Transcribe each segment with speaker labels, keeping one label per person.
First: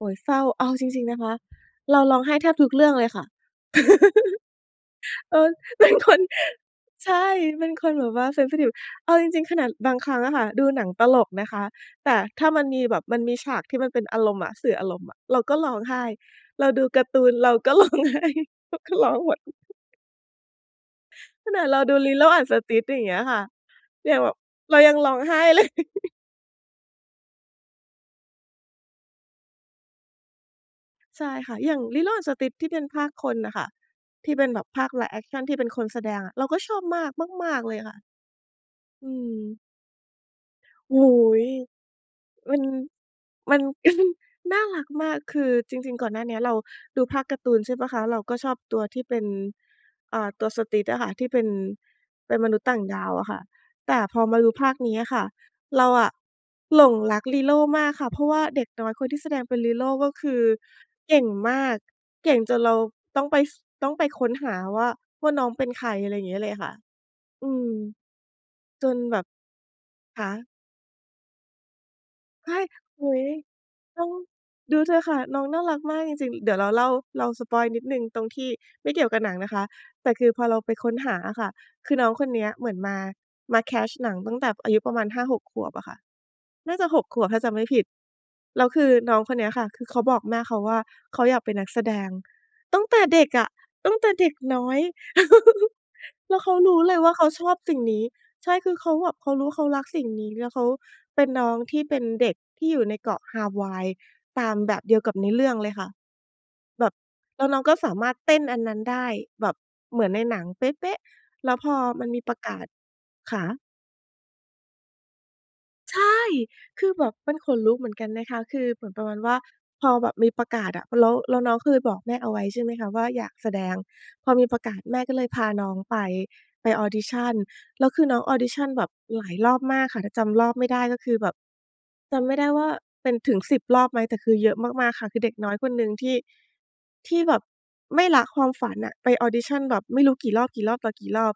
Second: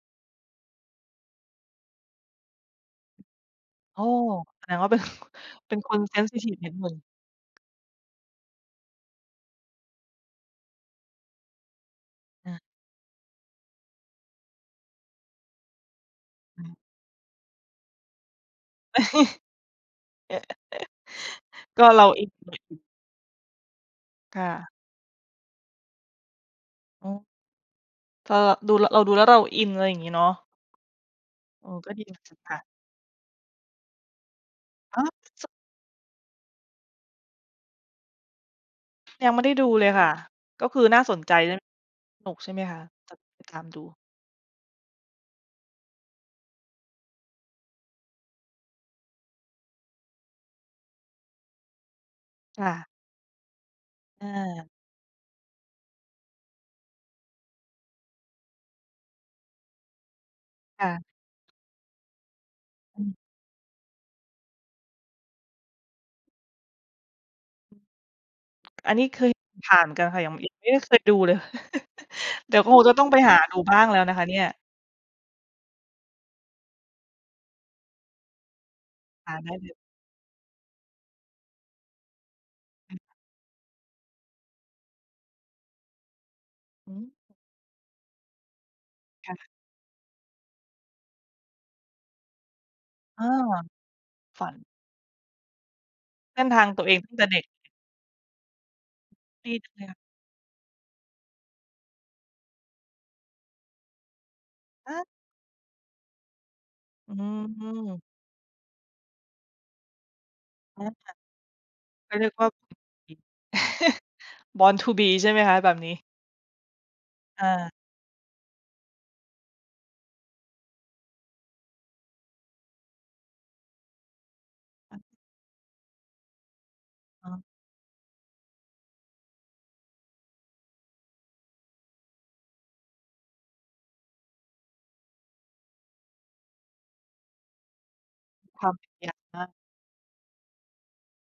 Speaker 1: โอย เศร้า เอาจริง ๆ นะคะ เราร้องไห้แทบทุกเรื่องเลยค่ะ
Speaker 2: โอ้ แสดงว่า เป็น
Speaker 1: เออ
Speaker 2: เป็น
Speaker 1: เป
Speaker 2: ค
Speaker 1: ็น
Speaker 2: น
Speaker 1: ค
Speaker 2: เซ
Speaker 1: น
Speaker 2: นซิทิฟ นิดหนึ่ง
Speaker 1: ใช่ เป็นคนแบบว่า เซนซิทิฟ เอาจริง ๆ ขนาดบางครั้งอะค่ะ ดูหนังตลกนะคะ แต่ถ้า
Speaker 2: อา
Speaker 1: มันมีแบบมันมีฉากที่มันเป็นอารมณ์อะ สื่ออารมณ์อะ เราก็ร้องไห้
Speaker 2: อ
Speaker 1: เ
Speaker 2: ื
Speaker 1: รา
Speaker 2: ม
Speaker 1: ดูการ์ตูน เราก็ ร้องไห้ เราก็ร้องหมด ำ ขนาดเรา
Speaker 2: ก็
Speaker 1: ดู
Speaker 2: เราอิ
Speaker 1: Lilo&
Speaker 2: น
Speaker 1: Stitch อย่างเงี้ยค่ะ ยังแบ
Speaker 2: ค
Speaker 1: บ
Speaker 2: ่ะ
Speaker 1: เรายังร้องไห้ เลย
Speaker 2: โอ้ ก็ ดูแล้ว เราดูแล้วเราอิน อะไรงี้เนาะ
Speaker 1: ใช่ค่ะ
Speaker 2: อ๋อ
Speaker 1: อย่าง
Speaker 2: ก็ดีจ
Speaker 1: Lilo&
Speaker 2: ริง ๆ ค่
Speaker 1: Stitch
Speaker 2: ะ
Speaker 1: ที่เป็นภาคคนน่ะค่ะ ที่เป็นแบบภาค
Speaker 2: อ๋
Speaker 1: ไล
Speaker 2: อ
Speaker 1: ฟ์แอกชัน
Speaker 2: จก
Speaker 1: ที่เป็นคนแสดงอะ เราก็ชอบมาก มาก ๆ เลยค่ะ อื
Speaker 2: ยังไม่ได้
Speaker 1: ม
Speaker 2: ดูเลยค่ะ ก็คือ
Speaker 1: โอ
Speaker 2: น่า
Speaker 1: ้
Speaker 2: ส
Speaker 1: โ
Speaker 2: นใจ
Speaker 1: ฮ!
Speaker 2: ด้วย สนุกใช่
Speaker 1: มั
Speaker 2: ไหม
Speaker 1: น
Speaker 2: คะ? จะ ไป
Speaker 1: ม
Speaker 2: ท
Speaker 1: ัน
Speaker 2: ำดู
Speaker 1: น่ารักมาก คือจริง ๆ ก่อนหน้าเนี้ย เราดูภาคการ์ตูน ใช่เปล่าคะ เราก็ชอบตัวที่เป็น อ่า ตัว Stitch อะค่ะ ที่เป็น เป็นมนุ
Speaker 2: ค
Speaker 1: ษย์
Speaker 2: ่
Speaker 1: ต่าง
Speaker 2: ะ
Speaker 1: ดาวอะค่ะ แต่พอมาดู ภ
Speaker 2: เออ
Speaker 1: าคเนี้ยค่ะ เราอะหลงรัก Lilo มากค่ะ เพราะว่าเด็กน้อยคนที่แสดงเป็น Lilo ก็คือ
Speaker 2: ค่ะ
Speaker 1: เก่งมาก เก่งจนเรา
Speaker 2: อืม
Speaker 1: ต้องไป ส ต้องไปค้นหาว่า ว่าน้องเป็นใคร อะไรอย่างเงี้ยเลยค่ะ อืม จ
Speaker 2: อัน
Speaker 1: น
Speaker 2: นี้
Speaker 1: แ
Speaker 2: เค
Speaker 1: บบ
Speaker 2: ย ผ่านเหมือนกันค่
Speaker 1: ค
Speaker 2: ะ ยั
Speaker 1: ะ?
Speaker 2: ง ยังไม่เคยดูเลย
Speaker 1: ไค
Speaker 2: เดี
Speaker 1: ้
Speaker 2: ๋ยวคงจะ
Speaker 1: โ
Speaker 2: ต
Speaker 1: อ
Speaker 2: ้อง
Speaker 1: ้
Speaker 2: ไป
Speaker 1: โ
Speaker 2: หาดูบ้างแล้
Speaker 1: ฮ น
Speaker 2: ว
Speaker 1: ้อ
Speaker 2: น
Speaker 1: ง
Speaker 2: ะคะเนี่ย
Speaker 1: ดูเถอะค่ะ น้องน่ารักมากจริง ๆ เดี๋ยวเราเล่า เราสปอยล์นิดหนึ่งตรงที่ไม่เกี่ยวกับห
Speaker 2: อ
Speaker 1: นั
Speaker 2: า
Speaker 1: ง
Speaker 2: ไ
Speaker 1: น
Speaker 2: ด
Speaker 1: ะ
Speaker 2: ้
Speaker 1: คะ
Speaker 2: เลย
Speaker 1: แต่คือพอเราไปค้นหาอะค่ะ คือน้องคนเนี้ยเหมือนม
Speaker 2: อื
Speaker 1: า
Speaker 2: ม
Speaker 1: มาแคสต์หนังตั้งแต่อายุประมาณ 5-6 ขวบอะค่ะ น่าจะ
Speaker 2: อ
Speaker 1: 6
Speaker 2: ืม
Speaker 1: ขวบถ้าจำไม่ผิด แล้วคือน้อง
Speaker 2: ค
Speaker 1: ค
Speaker 2: ่
Speaker 1: นเนี
Speaker 2: ะ
Speaker 1: ้ยค่ะ คือเขาบอกแม่เขาว่า เขาอยากเป็นนักแสดงตั้งแต่เด
Speaker 2: เอ
Speaker 1: ็
Speaker 2: อ
Speaker 1: กอะ ตั้งแต่เด็ก
Speaker 2: ฝั
Speaker 1: น
Speaker 2: น
Speaker 1: ้อย แล
Speaker 2: เส
Speaker 1: ้ว
Speaker 2: ้
Speaker 1: เ
Speaker 2: น
Speaker 1: ขา
Speaker 2: ทาง
Speaker 1: รู
Speaker 2: ต
Speaker 1: ้
Speaker 2: ัวเ
Speaker 1: เ
Speaker 2: อ
Speaker 1: ล
Speaker 2: ง
Speaker 1: ย
Speaker 2: ต
Speaker 1: ว่
Speaker 2: ั
Speaker 1: า
Speaker 2: ้ง
Speaker 1: เ
Speaker 2: แ
Speaker 1: ข
Speaker 2: ต่
Speaker 1: า
Speaker 2: เด็
Speaker 1: ช
Speaker 2: ก
Speaker 1: อบสิ่งนี้ ใช่ คือเขาแบบเขารู
Speaker 2: ด
Speaker 1: ้
Speaker 2: ี
Speaker 1: เขา
Speaker 2: จังเ
Speaker 1: ร
Speaker 2: ล
Speaker 1: ั
Speaker 2: ย
Speaker 1: ก
Speaker 2: ค่ะ
Speaker 1: สิ่งนี้ แล้วเขาเป็นน้องที่เป็นเด็กที่อยู่ในเกาะฮาวายตามแบบเ
Speaker 2: อ
Speaker 1: ดียว
Speaker 2: า
Speaker 1: กับในเรื่องเลยค่ะ แบบ
Speaker 2: อื
Speaker 1: แล้วน้องก็สา
Speaker 2: ม
Speaker 1: มารถเต้นอันนั้นได้ แบบเหมือนในหนังเป๊ะ
Speaker 2: อ
Speaker 1: ๆ
Speaker 2: า
Speaker 1: แล้วพอมันมี
Speaker 2: เขาเรียกว่า
Speaker 1: ประกาศ คะ?
Speaker 2: born to be ใช่ไหมคะแบบนี
Speaker 1: ใช
Speaker 2: ้?
Speaker 1: ่ คือแบบ เป็น
Speaker 2: อ
Speaker 1: ขนล
Speaker 2: า
Speaker 1: ุกเหมือนกันนะคะ คือเหมือนประมาณว่า พอแบบมีประกาศอะ แล้ว แล้วน้องเคย บอกแม่เอาไว้ ใช่ไหมคะ ว่าอยากแสดง พอมีประกาศแม่ก็เลยพาน้องไป ไปออดิชั
Speaker 2: อ๋
Speaker 1: ่น
Speaker 2: อ
Speaker 1: แล้วคือน้องออดิชั่นแบบหลายรอบมากค่ะ ถ้าจำรอบไม่ได้ ก็คือแบบจำไม่ได้ว่าเป็นถึง 10 รอบไหม แต่คือเยอะมาก ๆ ค่ะ คือเด็กน้อยคนหนึ่งที่ ที่แบบไม่ละความ
Speaker 2: ค
Speaker 1: ฝ
Speaker 2: วา
Speaker 1: ั
Speaker 2: ม
Speaker 1: น
Speaker 2: พ
Speaker 1: น่
Speaker 2: ย
Speaker 1: ะ
Speaker 2: า
Speaker 1: ไ
Speaker 2: ย
Speaker 1: ป
Speaker 2: าม
Speaker 1: ออ
Speaker 2: ม
Speaker 1: ดิ
Speaker 2: าก
Speaker 1: ชั่นแบบไม่รู้กี่รอบ ๆ ต่อกี่รอบ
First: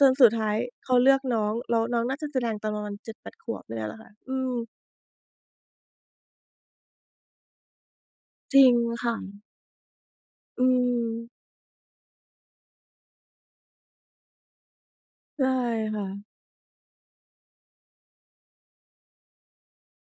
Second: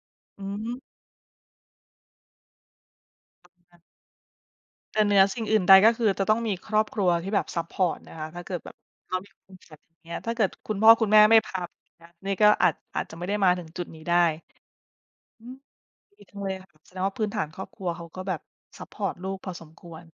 Speaker 1: จนสุด
Speaker 2: อ
Speaker 1: ท
Speaker 2: ื
Speaker 1: ้าย
Speaker 2: ม
Speaker 1: เขาเลือกน้อง แล้วน้องน่าจะแสดงตอนประมาณ 7-8 ขวบเนี่ยแหละค่ะ อืม
Speaker 2: แต่เหนือสิ่งอื่นใด ก็คือจะต้องมีครอบครัวที่แบบ ซัปพอร์ต นะคะ ถ้าเกิ
Speaker 1: จ
Speaker 2: ด
Speaker 1: ริ
Speaker 2: แบ
Speaker 1: ง
Speaker 2: บ
Speaker 1: ค
Speaker 2: เข
Speaker 1: ่
Speaker 2: ามีค
Speaker 1: ะ
Speaker 2: วามฝันอย่างเงี้ย ถ้าเกิด
Speaker 1: อื
Speaker 2: คุณพ่อคุณแม่
Speaker 1: ม
Speaker 2: ไม่พาไปนะ นี่ก็อาจ อาจจะไม่ได้มาถึงจุดนี้ได้
Speaker 1: ใช
Speaker 2: อื
Speaker 1: ่
Speaker 2: ม
Speaker 1: ค่
Speaker 2: ดี
Speaker 1: ะ
Speaker 2: จังเลยค่ะ แสดงว่าพื้นฐานครอบครัวเขาก็แบบ ซัปพอร์ต ลูกพอสมควร